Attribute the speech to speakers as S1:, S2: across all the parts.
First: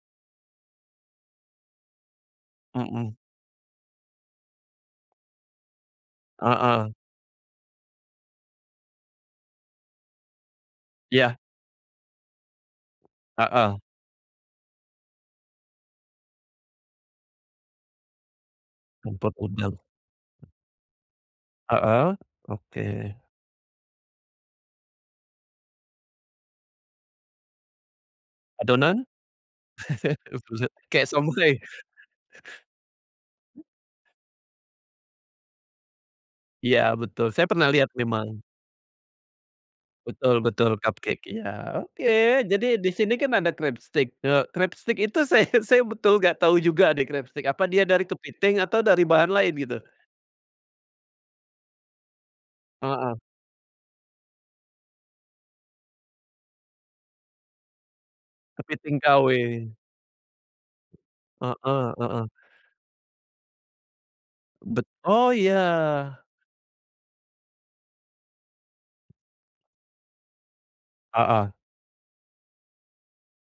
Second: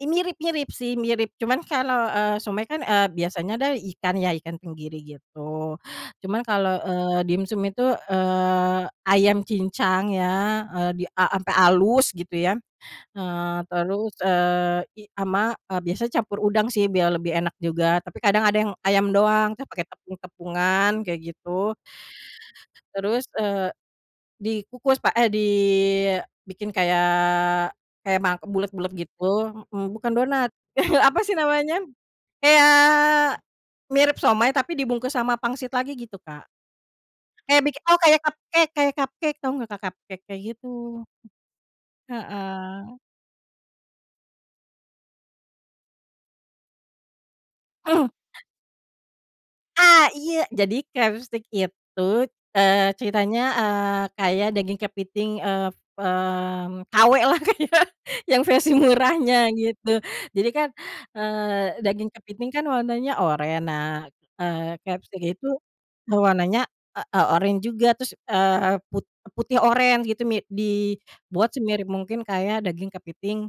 S1: E mirip mirip sih mirip cuman kalau, eee, somay kan, eee,
S2: Mhm.
S1: biasanya adalah ikan ya, ikan tenggiri gitu cuman kalau,
S2: Heeh.
S1: eee, dimsum itu, eee, ayam cincang ya, eee, di a
S2: Iya.
S1: sampai halus gitu ya, eee,
S2: Heeh.
S1: terus eee, i ama, eee, biasanya campur udang sih biar lebih enak juga tapi kadang ada yang ayam
S2: Campur
S1: doang kan
S2: udang.
S1: pakai tepung-tepungan kayak gitu.
S2: Heeh, oke.
S1: Terus, eee, dikukus pak eh, dibikin kayak, kayak ma bulet-bulet
S2: Adonan?
S1: gitu, m bukan
S2: Eh,
S1: donat
S2: buset kayak
S1: apa sih
S2: somay.
S1: namanya, kayak, mirip somay tapi dibungkus sama pangsit lagi gitu Kak.
S2: Iya betul saya
S1: Kayak
S2: pernah
S1: biki
S2: lihat
S1: oh kayak
S2: memang.
S1: cupcake, kayak cupcake tahu enggak Kak, cupcake? Kayak
S2: Betul betul
S1: gitu.
S2: cupcake iya oke jadi di
S1: Heeh.
S2: sini kan ada crabstick, eee, crabstick itu saya saya betul enggak tahu juga deh crabstick apa dia dari kepiting atau dari bahan lain gitu?
S1: Ah, iya jadi crabstick itu, eee,
S2: Heeh.
S1: ceritanya eee, kayak daging kepiting, eee, mmm, KW lah kayak yang versi
S2: Kepiting
S1: murahnya
S2: KW.
S1: gitu. Jadi kan, eee,
S2: Heeh
S1: daging
S2: heeh.
S1: kepiting kan warnanya oranye, nah, eee,
S2: Bet
S1: crabstick
S2: oh
S1: itu,
S2: iya.
S1: warnanya, e eee, oranye juga terus, eee, put putih oranye gitu mi di buat
S2: Heeh.
S1: semirip mungkin kayak daging kepiting,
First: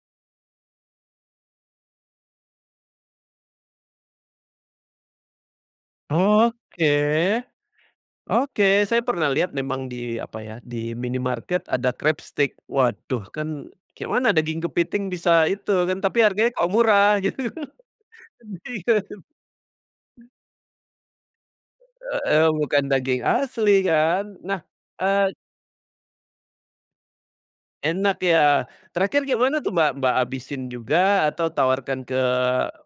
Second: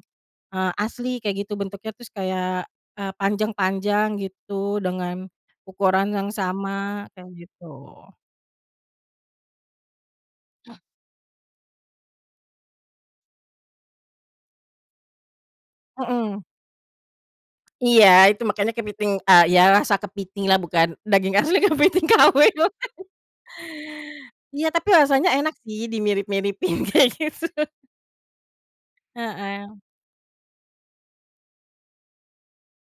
S1: eee, asli kayak gitu bentuknya terus kayak, eee, panjang-panjang gitu dengan, ukuran yang
S2: Oke.
S1: sama, kayak gitu.
S2: Oke saya pernah lihat memang di apa ya, di minimarket ada crabstick waduh kan kayak mana daging kepiting bisa itu kan tapi
S1: Mhm.
S2: harganya kok murah gitu,
S1: iya itu makanya
S2: iya.
S1: kepiting, eee, ya rasa kepiting lah bukan daging asli kepiting KW.
S2: Heeh, bukan daging asli kan, nah,
S1: Iya tapi rasanya
S2: eee
S1: enak sih dimirip-miripin kayak gitu.
S2: Enak ya, terakhir kayak mana tuh
S1: Heeh.
S2: Mbak Mbak, habisin juga atau tawarkan ke,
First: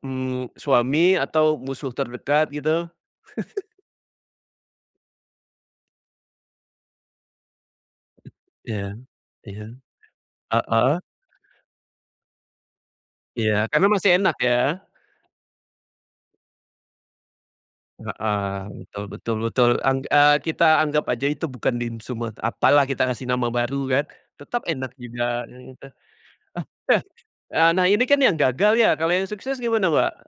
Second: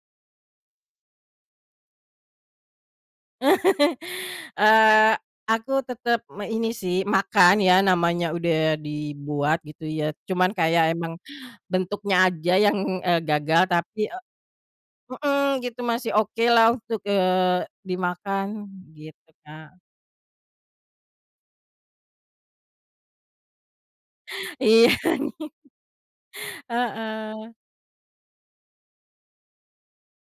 S2: mmm, suami atau musuh terdekat gitu?
S1: Eee, aku tetep me ini sih makan ya namanya udah
S2: Iya, iya,
S1: dibuat gitu ya cuman kayak
S2: heeh.
S1: emang, bentuknya aja yang, eee,
S2: Iya
S1: gagal
S2: karena
S1: tapi,
S2: masih
S1: e
S2: enak ya?
S1: mhm, gitu masih oke lah untuk, eee,
S2: Heeh,
S1: dimakan
S2: betul
S1: gitu,
S2: betul betul
S1: Kak.
S2: ang eee, kita anggap aja itu bukan dimsum at apalah kita ngasih nama baru kan, tetap
S1: Iya
S2: enak
S1: nih.
S2: juga. [unintelligible]
S1: Heeh.
S2: Eee, nah ini kan yang gagal ya kalau yang sukses gimana, Mbak?